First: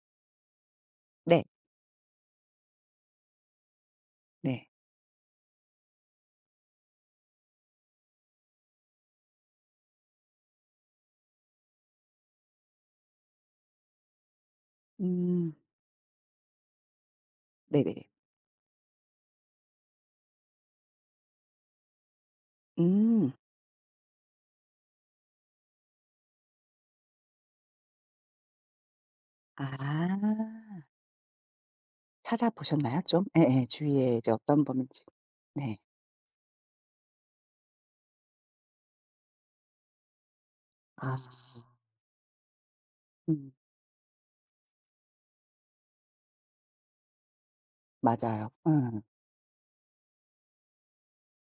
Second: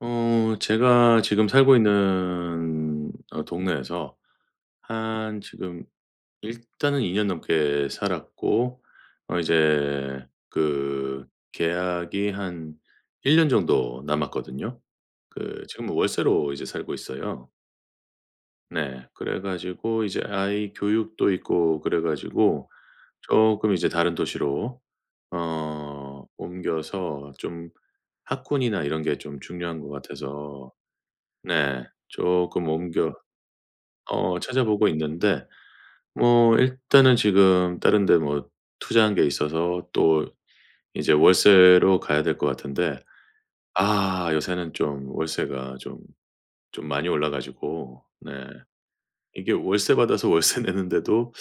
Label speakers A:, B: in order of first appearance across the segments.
A: 어 제가
B: 네.
A: 지금 살고 있는 어 동네에서
B: 네.
A: 한 지금 일단은 2 년 넘게 살았고 어 이제 그 계약이 한 1 년 정도 남았거든요.
B: 음.
A: 그 지금 월세로 이제 살고 있어요.
B: 네네네.
A: 네. 그래 가지고 이제 아이 교육도 있고 그래 가지고
B: 음.
A: 쪼끔 이제 다른 도시로 어 옮겨서 좀 학군이나 이런 게 좀 중요한 것 같아서
B: 아.
A: 네. 쪼끔
B: 찾아보셨나요,
A: 옮겨
B: 좀? 예예. 주위에 이제
A: 어
B: 어떤
A: 찾아보고
B: 범위인지.
A: 있는데
B: 네.
A: 뭐 일단은 지금 다른 데 뭐 투자한 게 있어서 또 이제
B: 아.
A: 월세로 가야 될 것 같은데
B: 음.
A: 아 요새는 좀 월세가 좀 좀 많이 올라 가지고 네.
B: 맞아요. 예.
A: 이게 월세 받아서 월세 내는데도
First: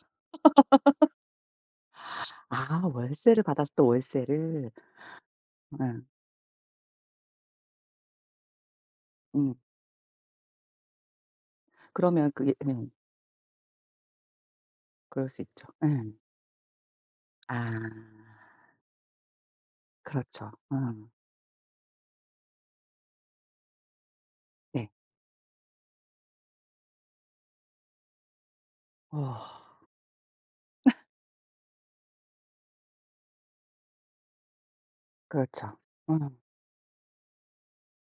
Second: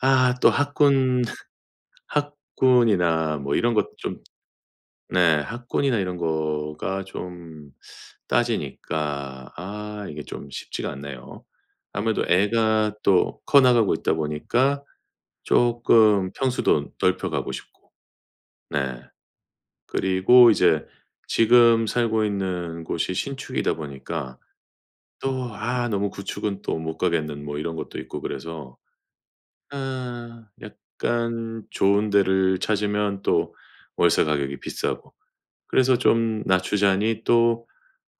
A: 아 또 학군
B: 아
A: 학군이나
B: 월세를
A: 뭐
B: 받아서
A: 이런
B: 또
A: 것도 좀
B: 월세를.
A: 네. 학군이나
B: 네.
A: 이런 거가 좀 따지니까
B: 음.
A: 아 이게 좀 쉽지가 않네요. 아무래도
B: 그러면 그게 예.
A: 애가 또 커 나가고 있다 보니까
B: 그럴 수 있죠. 예.
A: 쪼끔 평수도 넓혀 가고
B: 아.
A: 싶고 네. 그리고
B: 그렇죠.
A: 이제
B: 음.
A: 지금 살고 있는 곳이 신축이다 보니까
B: 네.
A: 또 아 너무 구축은 또 못 가겠는 뭐 이런 것도 있고 그래서
B: 아.
A: 아 약간 좋은 데를 찾으면 또 월세 가격이 비싸고
B: 그렇죠.
A: 그래서
B: 어.
A: 좀 낮추자니 또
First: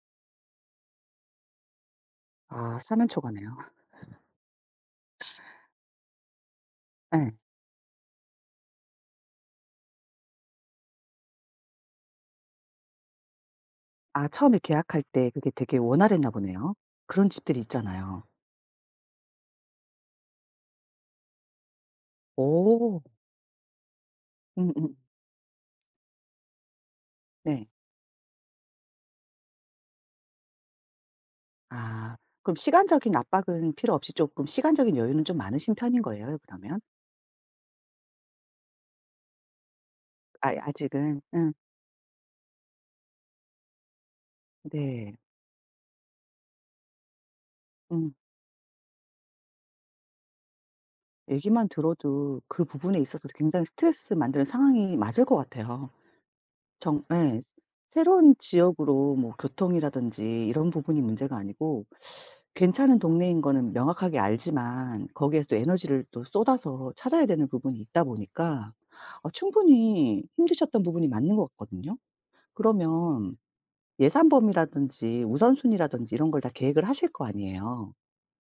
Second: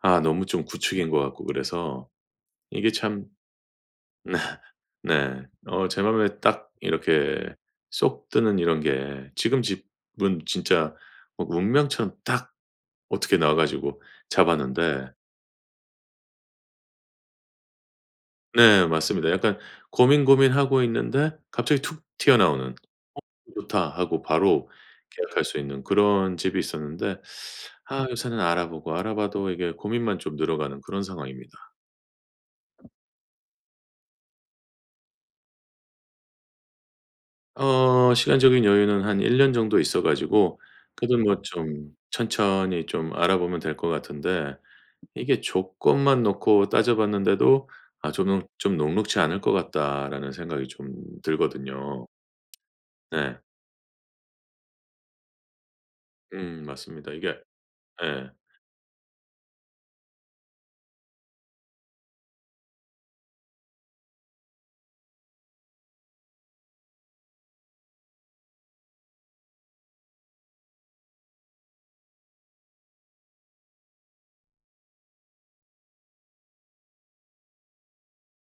A: 아 너무 좀 구축인 것 같고 그래서
B: 아
A: 이게 참
B: 사면초가네요.
A: 네. 네. 어 제 마음에 딱
B: 예.
A: 이렇게 쏙 뜨는 이런 게 지금 집은 진짜 막 운명처럼 딱 어떻게 나와 가지고
B: 아 처음에 계약할
A: 잡았는데
B: 때 그게 되게 원활했나 보네요. 그런 집들 있잖아요.
A: 네 맞습니다. 약간 고민 고민하고 있는데 갑자기 툭 튀어나오는 '어
B: 어
A: 좋다.' 하고 바로
B: 음음.
A: 계약할 수 있는 그런 집이 있었는데
B: 네.
A: 아 요새는 알아보고 알아봐도 이게 고민만 좀 늘어가는 그런 상황입니다.
B: 아 그럼 시간적인 압박은 필요 없이 쪼끔 시간적인 여유는 좀 많으신 편인 거예요 그러면?
A: 어 시간적인 여유는 한 1 년 정도 있어
B: 아이
A: 가지고 그래도
B: 아직은
A: 뭐
B: 음.
A: 좀 천천히 좀 알아보면 될 것 같은데
B: 네.
A: 이게 조건만 놓고 따져 봤는데도 아
B: 음.
A: 저는 '좀 녹록지 않을 것 같다.'라는 생각이 좀
B: 얘기만
A: 들거든요.
B: 들어도 그 부분에 있어서도
A: 네.
B: 굉장히 스트레스 만드는 상황이 맞을 것 같아요.
A: 음
B: 정
A: 맞습니다.
B: 예.
A: 이게 예.
B: 새로운 지역으로 뭐 교통이라든지 이런 부분이 문제가 아니고 괜찮은 동네인 거는 명확하게 알지만 거기에서 또 에너지를 또 쏟아서 찾아야 되는 부분이 있다 보니까 어 충분히 힘드셨던 부분이 맞는 것 같거든요. 그러면 예산 범위라든지 우선순위라든지 이런 걸 다 계획을 하실 거 아니에요.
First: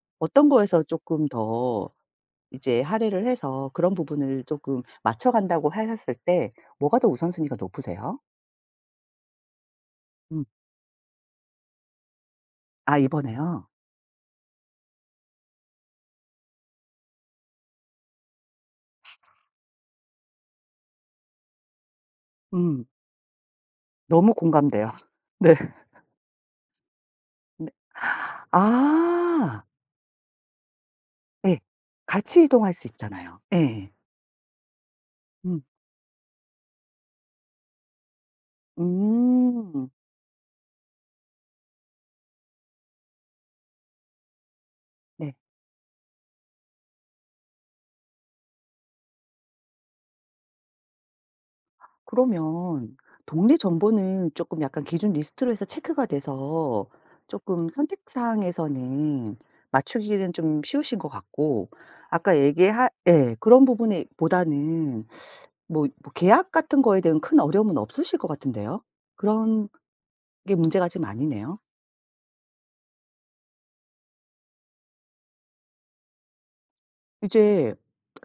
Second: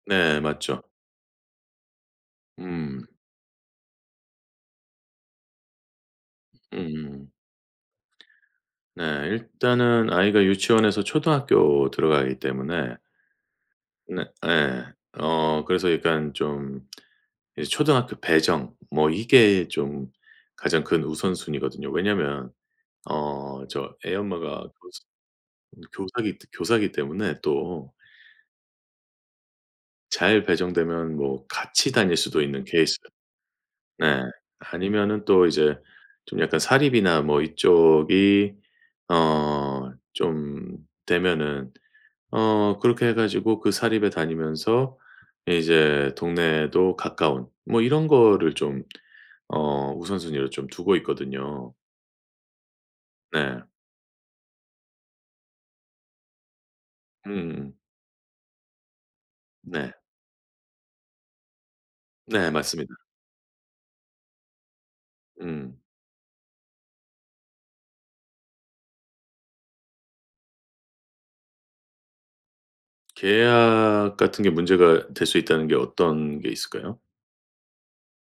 A: 네
B: 어떤 거에서
A: 맞죠.
B: 쪼끔 더 이제
A: 음.
B: 할애를 해서 그런 부분을 쪼끔 맞춰 간다고 하셨을 때 뭐가 더
A: 음.
B: 우선순위가 높으세요?
A: 네 일단은 아이가
B: 음.
A: 유치원에서 초등학교 들어가기 때문에
B: 아 이번에요?
A: 네 예. 어 그래서 약간 좀 이 초등학교 배정 뭐 이게 좀 가장 큰 우선순위거든요. 왜냐하면
B: 음.
A: 어 저 애
B: 너무
A: 엄마가
B: 공감돼요.
A: 교스
B: 네.
A: 음 교사기 교사기 때문에
B: 네.
A: 또
B: 아.
A: 잘 배정되면 뭐
B: 네.
A: 같이 다닐 수도
B: 같이
A: 있는
B: 이동할 수
A: 케이스.
B: 있잖아요. 예예.
A: 네. 아니면은 또
B: 음.
A: 이제 좀 약간 사립이나 뭐 이쪽이
B: 음.
A: 어 좀 되면은 어 그렇게 해 가지고 그 사립에 다니면서
B: 네.
A: 이제 동네도 가까운 뭐 이런 것을 좀 어 우선순위로 좀 두고 있거든요.
B: 그러면 동네
A: 네.
B: 정보는 쪼끔 약간 기준 리스트로 해서 체크가 돼서
A: 음
B: 쪼끔
A: 음.
B: 선택사항에서는
A: 네.
B: 맞추기는 좀 쉬우신 것 같고. 아까
A: 네
B: 얘기할
A: 맞습니다.
B: 예. 그런 부분에 보다는
A: 음.
B: 뭐 뭐 계약 같은 거에 대한 큰 어려움은 없으실 것 같은데요. 그런 게 문제가 좀 아니네요.
A: 계약 같은 게 문제가 될 수 있다는 게 어떤 게 있을까요?
B: 이제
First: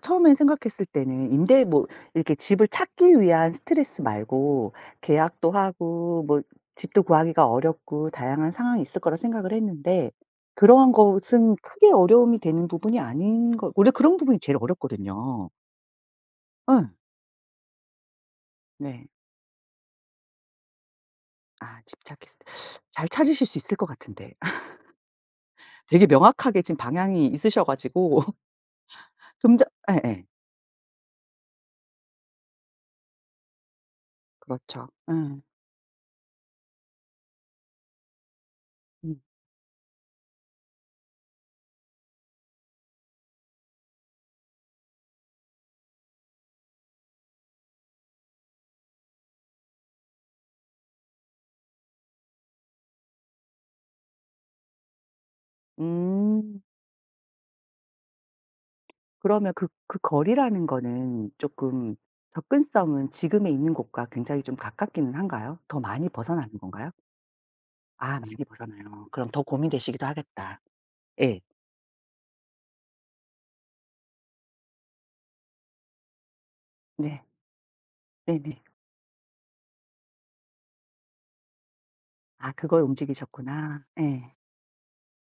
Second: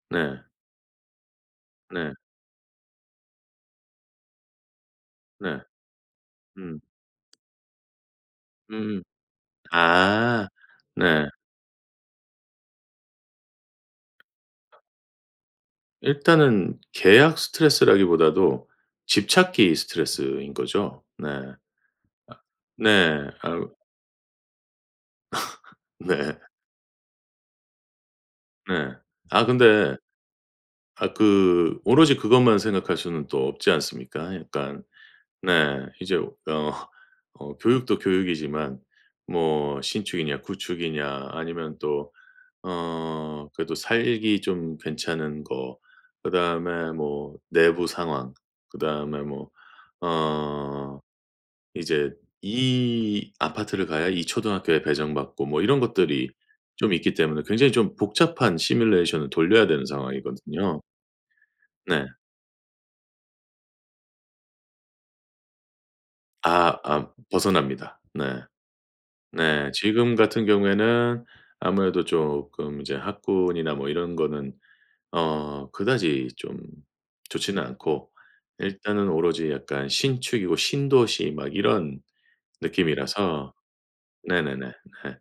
B: 처음에
A: 네.
B: 생각했을 때는 임대 뭐
A: 네.
B: 이렇게 집을 찾기 위한 스트레스 말고 계약도
A: 네.
B: 하고 뭐
A: 음.
B: 집도 구하기가 어렵고 다양한 상황이 있을
A: 음음.
B: 거라 생각을 했는데
A: 아.
B: 그러한
A: 네.
B: 것은 크게 어려움이 되는 부분이 아닌 거 원래 그런 부분이 제일 어렵거든요.
A: 일단은
B: 어.
A: 계약 스트레스라기보다도
B: 네.
A: 집 찾기 스트레스인 거죠. 네.
B: 아 집 찾기 스트 잘
A: 네,
B: 찾으실 수
A: 아
B: 있을 것 같은데 되게
A: 네.
B: 명확하게 지금 방향이 있으셔 가지고
A: 네. 아,
B: 좀 전
A: 근데
B: 예예.
A: 아 그 오로지 그것만 생각할 수는 또 없지 않습니까? 약간
B: 그렇죠. 예.
A: 네, 이제 어 어 교육도 교육이지만
B: 음.
A: 뭐 신축이냐 구축이냐 아니면 또 어 그래도 살기 좀 괜찮은 거, 그다음에 뭐 내부 상황, 그다음에 뭐 어 이제 이 아파트를 가야 이 초등학교에 배정받고 뭐 이런 것들이
B: 음.
A: 좀 있기 때문에 굉장히 좀 복잡한 시뮬레이션을
B: 그러면
A: 돌려야
B: 그
A: 되는
B: 그 거리라는
A: 상황이거든요.
B: 거는 쪼끔
A: 네.
B: 접근성은 지금에 있는 곳과 굉장히 좀 가깝기는 한가요? 더 많이 벗어나는
A: 아,
B: 건가요?
A: 아 벗어납니다.
B: 아
A: 네.
B: [unintelligible] 그러네요. 그럼 더
A: 네,
B: 고민되시기도
A: 지금 같은
B: 하겠다.
A: 경우에는
B: 예.
A: 아무래도 쪼끔 이제 학군이나 뭐 이런 거는 어 그다지 좀
B: 네.
A: 좋지는 않고,
B: 네네.
A: 일단은 오로지 약간 신축이고 신도시 막 이런
B: 아 그걸
A: 느낌이라서.
B: 움직이셨구나. 예.
A: 네네네, 네.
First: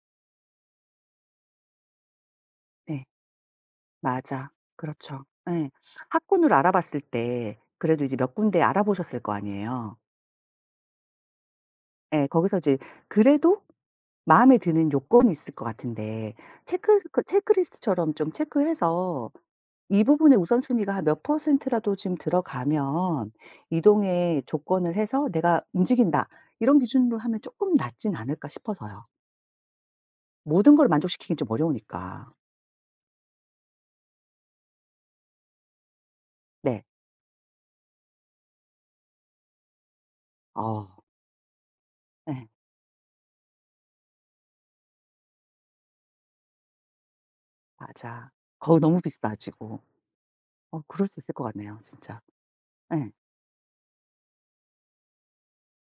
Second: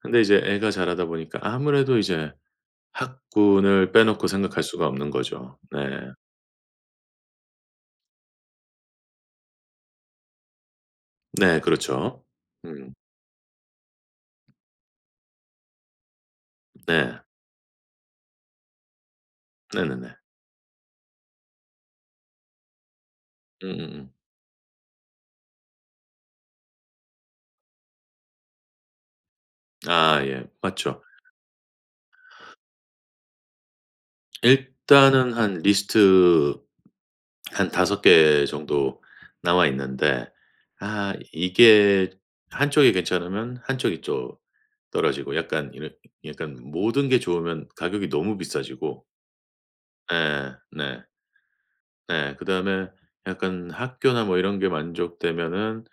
A: 근데 이제 애가 자라다 보니까 아무래도 이제
B: 네.
A: 학군을 빼놓고
B: 맞아,
A: 생각할 수가 없는
B: 그렇죠.
A: 거죠.
B: 예.
A: 네.
B: 학군을 알아봤을 때 그래도 이제 몇 군데 알아보셨을 거 아니에요.
A: 네 그렇죠.
B: 예. 거기서 이제
A: 음.
B: 그래도 마음에 드는 요건이 있을 것 같은데 체크 그
A: 네.
B: 체크리스트처럼 좀 체크해서 '이
A: 네네네.
B: 부분의 우선순위가 한 몇 퍼센트라도 지금 들어가면
A: 음음음.
B: 이동의 조건을 해서 내가 움직인다.' 이런 기준으로 하면 조금 낫진 않을까 싶어서요.
A: 아 예.
B: 모든 걸
A: 맞죠.
B: 만족시키긴 좀 어려우니까.
A: 일단은 한 리스트
B: 네.
A: 한 5 개 정도 나와 있는데
B: 아.
A: 아 이게
B: 네.
A: 한 쪽이 괜찮으면 한 쪽이 좀 떨어지고 약간 이런 약간 모든 게 좋으면 가격이
B: 맞아.
A: 너무
B: 거기 너무
A: 비싸지고
B: 비싸지고.
A: 예.
B: 어
A: 네.
B: 그럴 수 있을 것 같네요, 진짜.
A: 네. 그다음에
B: 예.
A: 약간 학교나 뭐 이런 게 만족되면은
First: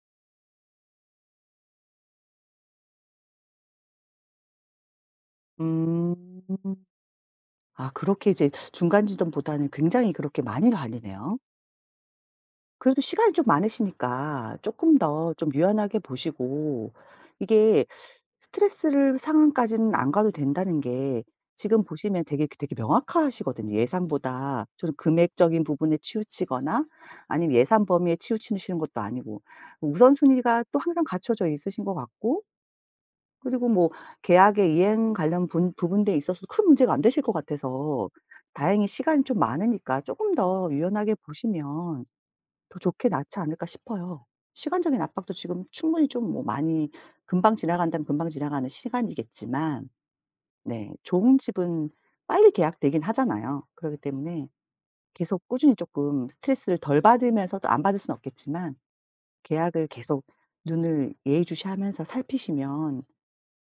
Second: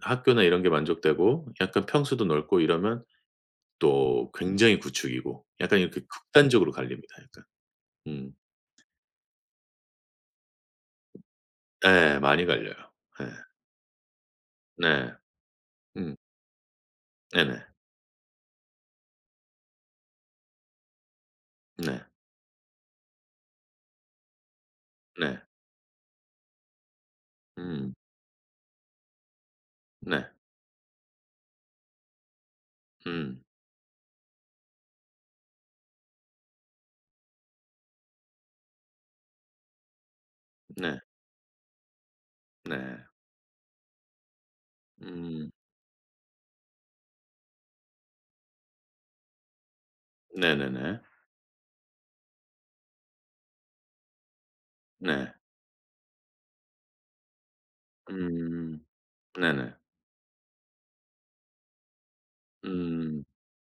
A: 학교나 이런 게 만족되고 약간 평수도 넓고 이러면 또 굉장히 구축이고 약간 이렇게
B: 음.
A: 극단적으로 갈립니다, 약간.
B: 아 그렇게
A: 음.
B: 이제 중간지점보다는 굉장히 그렇게 많이 갈리네요.
A: 예. 많이 갈려요.
B: 그래도
A: 예.
B: 시간이 좀 많으시니까 조금
A: 네.
B: 더 좀 유연하게
A: 음.
B: 보시고
A: 네네.
B: 이게 스트레스를 상황까지는 안 가도 된다는 게 지금
A: 네.
B: 보시면 되게 그 되게 명확하시거든요. 예산보다 좀
A: 네.
B: 금액적인 부분에 치우치거나 아니면 예산
A: 음.
B: 범위에 치우치시는 것도 아니고
A: 네.
B: 우선순위가 또 항상 갖춰져 있으신 것 같고.
A: 음.
B: 그리고 뭐 계약의 이행 관련 분 부분에 있어서 큰 문제가 안 되실 것 같아서 다행히 시간이 좀 많으니까 조금 더
A: 네.
B: 유연하게 보시면 더
A: 네.
B: 좋게 낫지 않을까 싶어요. 시간적인 압박도
A: 음.
B: 지금 충분히 좀 뭐 많이 금방 지나간다면 금방 지나가는 시간이겠지만.
A: 네
B: 네.
A: 네네.
B: 좋은 집은 빨리 계약되긴 하잖아요. 그렇기 때문에
A: 네.
B: 계속 꾸준히 조금 스트레스를 덜 받으면서 또 안 받을 순 없겠지만
A: 음. 네네.
B: 계약을 계속 눈을 예의 주시하면서 살피시면
A: 음.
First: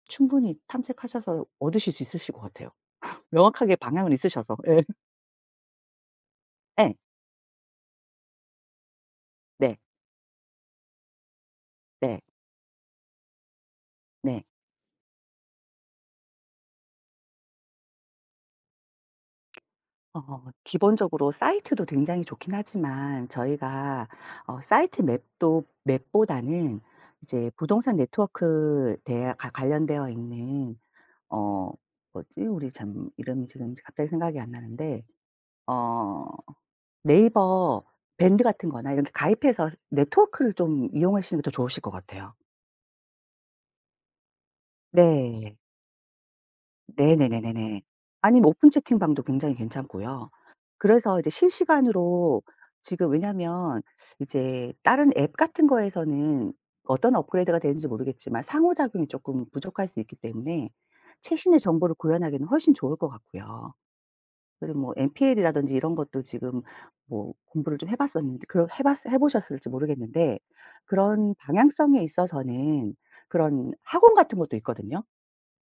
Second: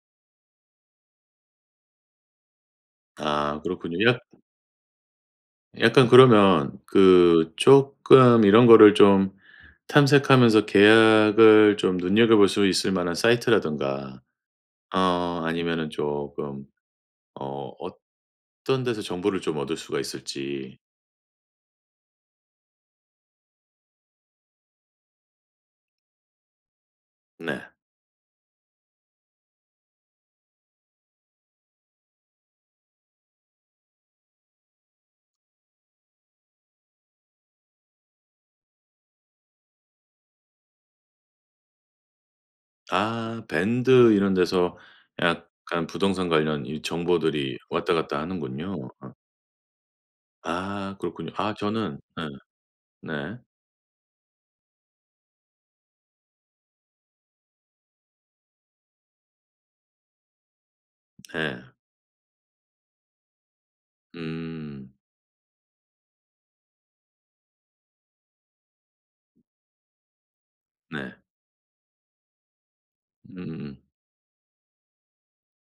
B: 충분히 탐색하셔서 얻으실 수 있으실 것 같아요.
A: 아.
B: 명확하게
A: 그렇군요.
B: 방향은
A: 이런
B: 있으셔서. 예.
A: 약간 그러면
B: 예.
A: 그 쪼끔 이런 거를 좀
B: 네.
A: 탐색하면서 계약을 좀
B: 네.
A: 눈여겨볼 수 있을만한 사이트라든가
B: 네.
A: 어 아니면은 조금 어 어떤 데서 정보를 좀 얻을 수가
B: 어.
A: 있을지.
B: 기본적으로 사이트도 굉장히 좋긴 하지만 저희가 어 사이트 맵도 맵보다는 이제
A: 네.
B: 부동산 네트워크 되어 과 관련되어 있는 어 뭐지 우리 참 이름이 지금 갑자기 생각이 안 나는데 어 네이버 밴드 같은 거나 이렇게 가입해서 네트워크를 좀 이용하시는 게 더 좋으실 것 같아요.
A: 아. 밴드 이런 데서
B: 네.
A: 약간 부동산 관련 이
B: 네네
A: 정보들이
B: 네네네.
A: 왔다 갔다
B: 아니면 오픈
A: 하는군요. 어.
B: 채팅방도 굉장히 괜찮고요.
A: 아
B: 그래서 이제
A: 그렇군요. 아 저는 예.
B: 실시간으로 지금
A: 네.
B: 왜냐면 이제 다른 앱 같은 거에서는 어떤 업그레이드가 되는지 모르겠지만 상호작용이 조금 부족할 수 있기 때문에 최신의
A: 예.
B: 정보를 구현하기는 훨씬 좋을 것 같고요. 그리고
A: 음.
B: 뭐 NPL이라든지 이런 것도 지금 뭐 공부를 좀 해봤었는데 그 해봤으 해보셨을지 모르겠는데.
A: 네.
B: 그런 방향성에 있어서는 그런
A: 음음음.
B: 학원 같은 것도 있거든요.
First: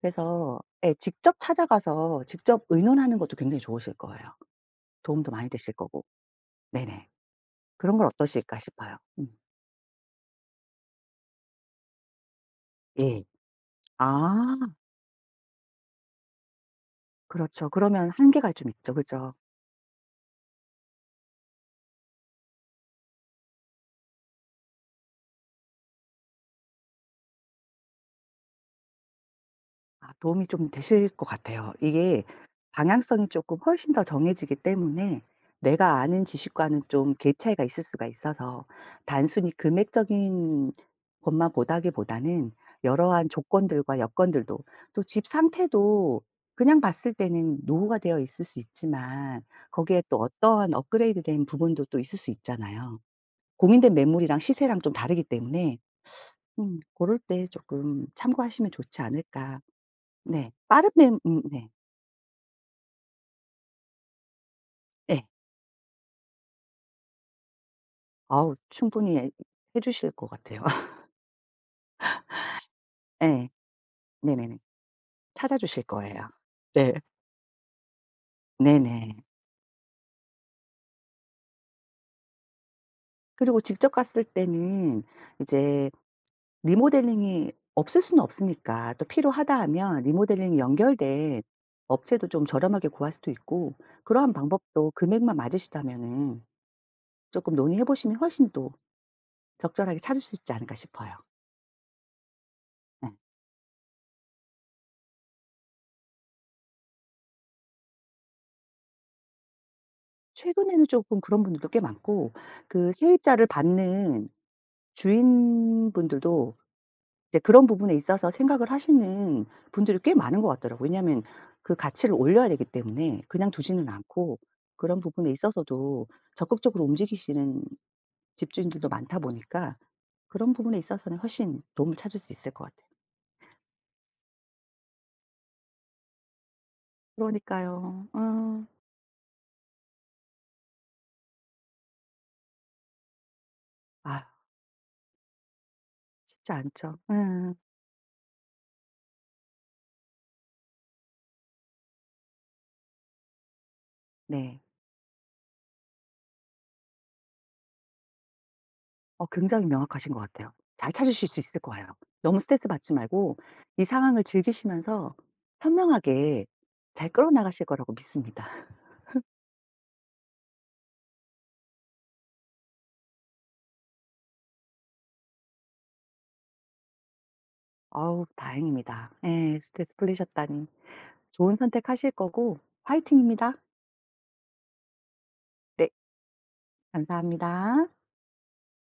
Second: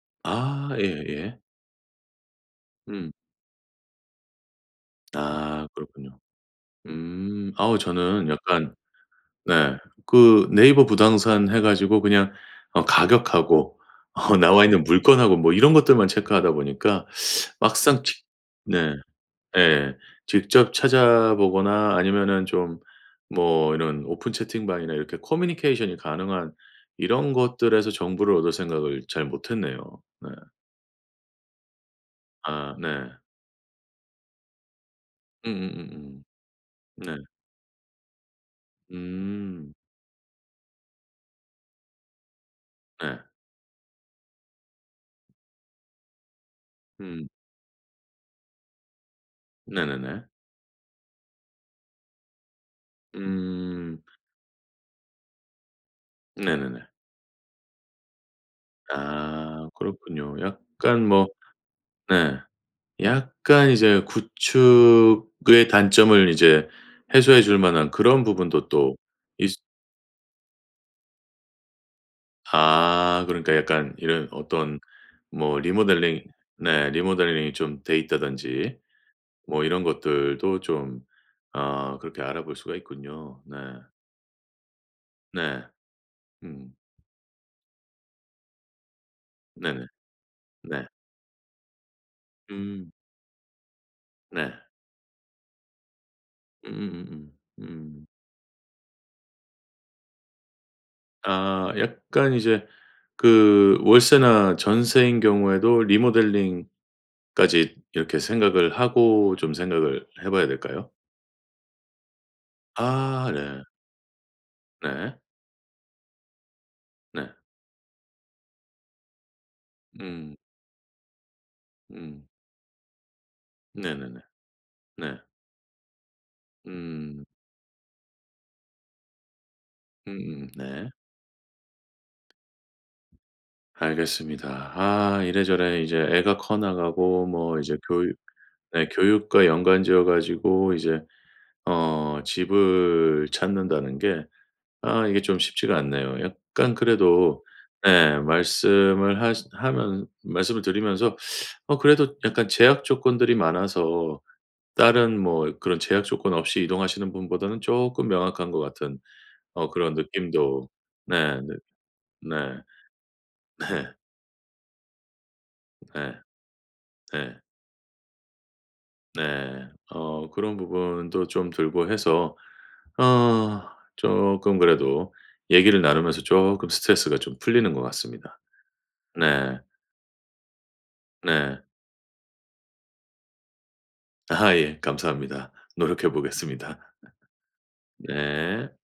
B: 그래서
A: 아
B: 예
A: 예예
B: 직접
A: 예.
B: 찾아가서 직접
A: 음.
B: 의논하는 것도 굉장히 좋으실 거예요. 도움도 많이
A: 아
B: 되실 거고.
A: 그렇군요.
B: 네네.
A: 음. 어우
B: 그런 건
A: 저는
B: 어떠실까
A: 약간
B: 싶어요. 음.
A: 네 그 네이버 부동산 해 가지고 그냥 어
B: 예.
A: 가격하고 어
B: 아.
A: 나와있는 물건하고 뭐 이런 것들만 체크하다 보니까
B: 그렇죠.
A: 막상
B: 그러면
A: 직
B: 한계가 좀
A: 네.
B: 있죠. 그죠.
A: 예예예. 직접 찾아보거나 아니면은 좀 뭐 이런 오픈 채팅방이나 이렇게 커뮤니케이션이 가능한 이런 것들에서 정보를 얻을 생각을 잘 못했네요.
B: 아
A: 네.
B: 도움이 좀 되실 것 같아요. 이게
A: 아. 네.
B: 방향성이 조금 훨씬 더 정해지기 때문에 내가
A: 음음음음.
B: 아는 지식과는 좀
A: 네.
B: 갭 차이가 있을 수가 있어서 단순히
A: 음.
B: 금액적인 것만 보다기보다는
A: 네.
B: 여러한 조건들과 여건들도, 또 집 상태도 그냥 봤을
A: 음.
B: 때는 노후가 되어 있을 수 있지만
A: 네
B: 거기에 또
A: 네네.
B: 어떠한 업그레이드 된 부분도 또 있을 수 있잖아요. 공인된
A: 음.
B: 매물이랑 시세랑 좀 다르기 때문에
A: 네
B: 음
A: 네네.
B: 고럴 때 조금 참고하시면 좋지 않을까.
A: 아. 그렇군요.
B: 네.
A: 약간
B: 빠르면
A: 뭐
B: 음. 네.
A: 네 약간 이제
B: 예.
A: 구축의 단점을 이제 해소해 줄 만한 그런
B: 아우
A: 부분도 또
B: 충분히 예
A: 있으
B: 해주실 것 같아요.
A: 아.
B: 예.
A: 그러니까 약간 이런
B: 네네네.
A: 어떤 뭐
B: 찾아주실 거예요.
A: 리모델링 네
B: 네.
A: 리모델링이 좀 돼 있다든지
B: 네 네.
A: 뭐 이런 것들도 좀 어 그렇게 알아볼 수가 있군요. 네.
B: 그리고 직접 갔을 때는
A: 네.
B: 이제
A: 음.
B: 리모델링이 없을 순 없으니까 또 필요하다
A: 네네.
B: 하면 리모델링이
A: 네.
B: 연결된 업체도 좀 저렴하게
A: 음.
B: 구할 수도 있고 그러한
A: 네.
B: 방법도 금액만 맞으시다면은.
A: 음음음음.
B: 조금 논의해
A: 음.
B: 보시면 훨씬 또 적절하게 찾으실 수 있지 않을까 싶어요.
A: 아. 약간 이제
B: 네.
A: 그 월세나 전세인 경우에도 리모델링까지 이렇게 생각을 하고 좀 생각을 해봐야
B: 최근에는
A: 될까요?
B: 조금 그런 분들도 꽤 많고, 그
A: 아
B: 세입자를
A: 네.
B: 받는
A: 네.
B: 주인분들도
A: 네.
B: 이제 그런 부분에 있어서 생각을 하시는 분들이 꽤
A: 음.
B: 많은 것 같더라고요. 왜냐하면 그 가치를
A: 음.
B: 올려야 되기 때문에 그냥 두지는
A: 네 네네.
B: 않고 그런
A: 네.
B: 부분에 있어서도 적극적으로
A: 음.
B: 움직이시는 집주인들도 많다 보니까
A: 음음.
B: 그런 부분에
A: 네.
B: 있어서는 훨씬 도움을 찾을 수 있을 것 같아요.
A: 알겠습니다. 아. 이래저래 이제 애가 커 나가고 뭐 이제
B: 그러니까요.
A: 교육
B: 아.
A: 네 교육과 연관 지어 가지고 이제 어 집을 찾는다는
B: 아
A: 게 아 이게 좀 쉽지가 않네요.
B: 쉽지
A: 약간
B: 않죠.
A: 그래도
B: 예예예.
A: 예 말씀을 하시 하면은 말씀을 드리면서 어 그래도 약간 제약 조건들이 많아서
B: 네.
A: 다른 뭐 그런 제약 조건 없이 이동하시는 분보다는 조금 명확한 것 같은
B: 어 굉장히
A: 어 그런
B: 명확하신 것 같아요.
A: 느낌도
B: 잘 찾으실 수
A: 네 네.
B: 있을 거예요. 너무
A: 네.
B: 스트레스 받지 말고
A: 네.
B: 이 상황을 즐기시면서
A: 네.
B: 현명하게 잘 끌어
A: 네.
B: 나가실 거라고 믿습니다.
A: 네. 어 그런 부분도 좀 들고 해서 어 쪼끔 그래도 얘기를 나누면서 쪼끔 스트레스가 좀 풀리는 것
B: 어우
A: 같습니다.
B: 다행입니다.
A: 네.
B: 예. 스트레스 풀리셨다니. 좋은
A: 네.
B: 선택하실 거고 화이팅입니다.
A: 아 예. 감사합니다.
B: 네.
A: 노력해보겠습니다.
B: 감사합니다.
A: 네.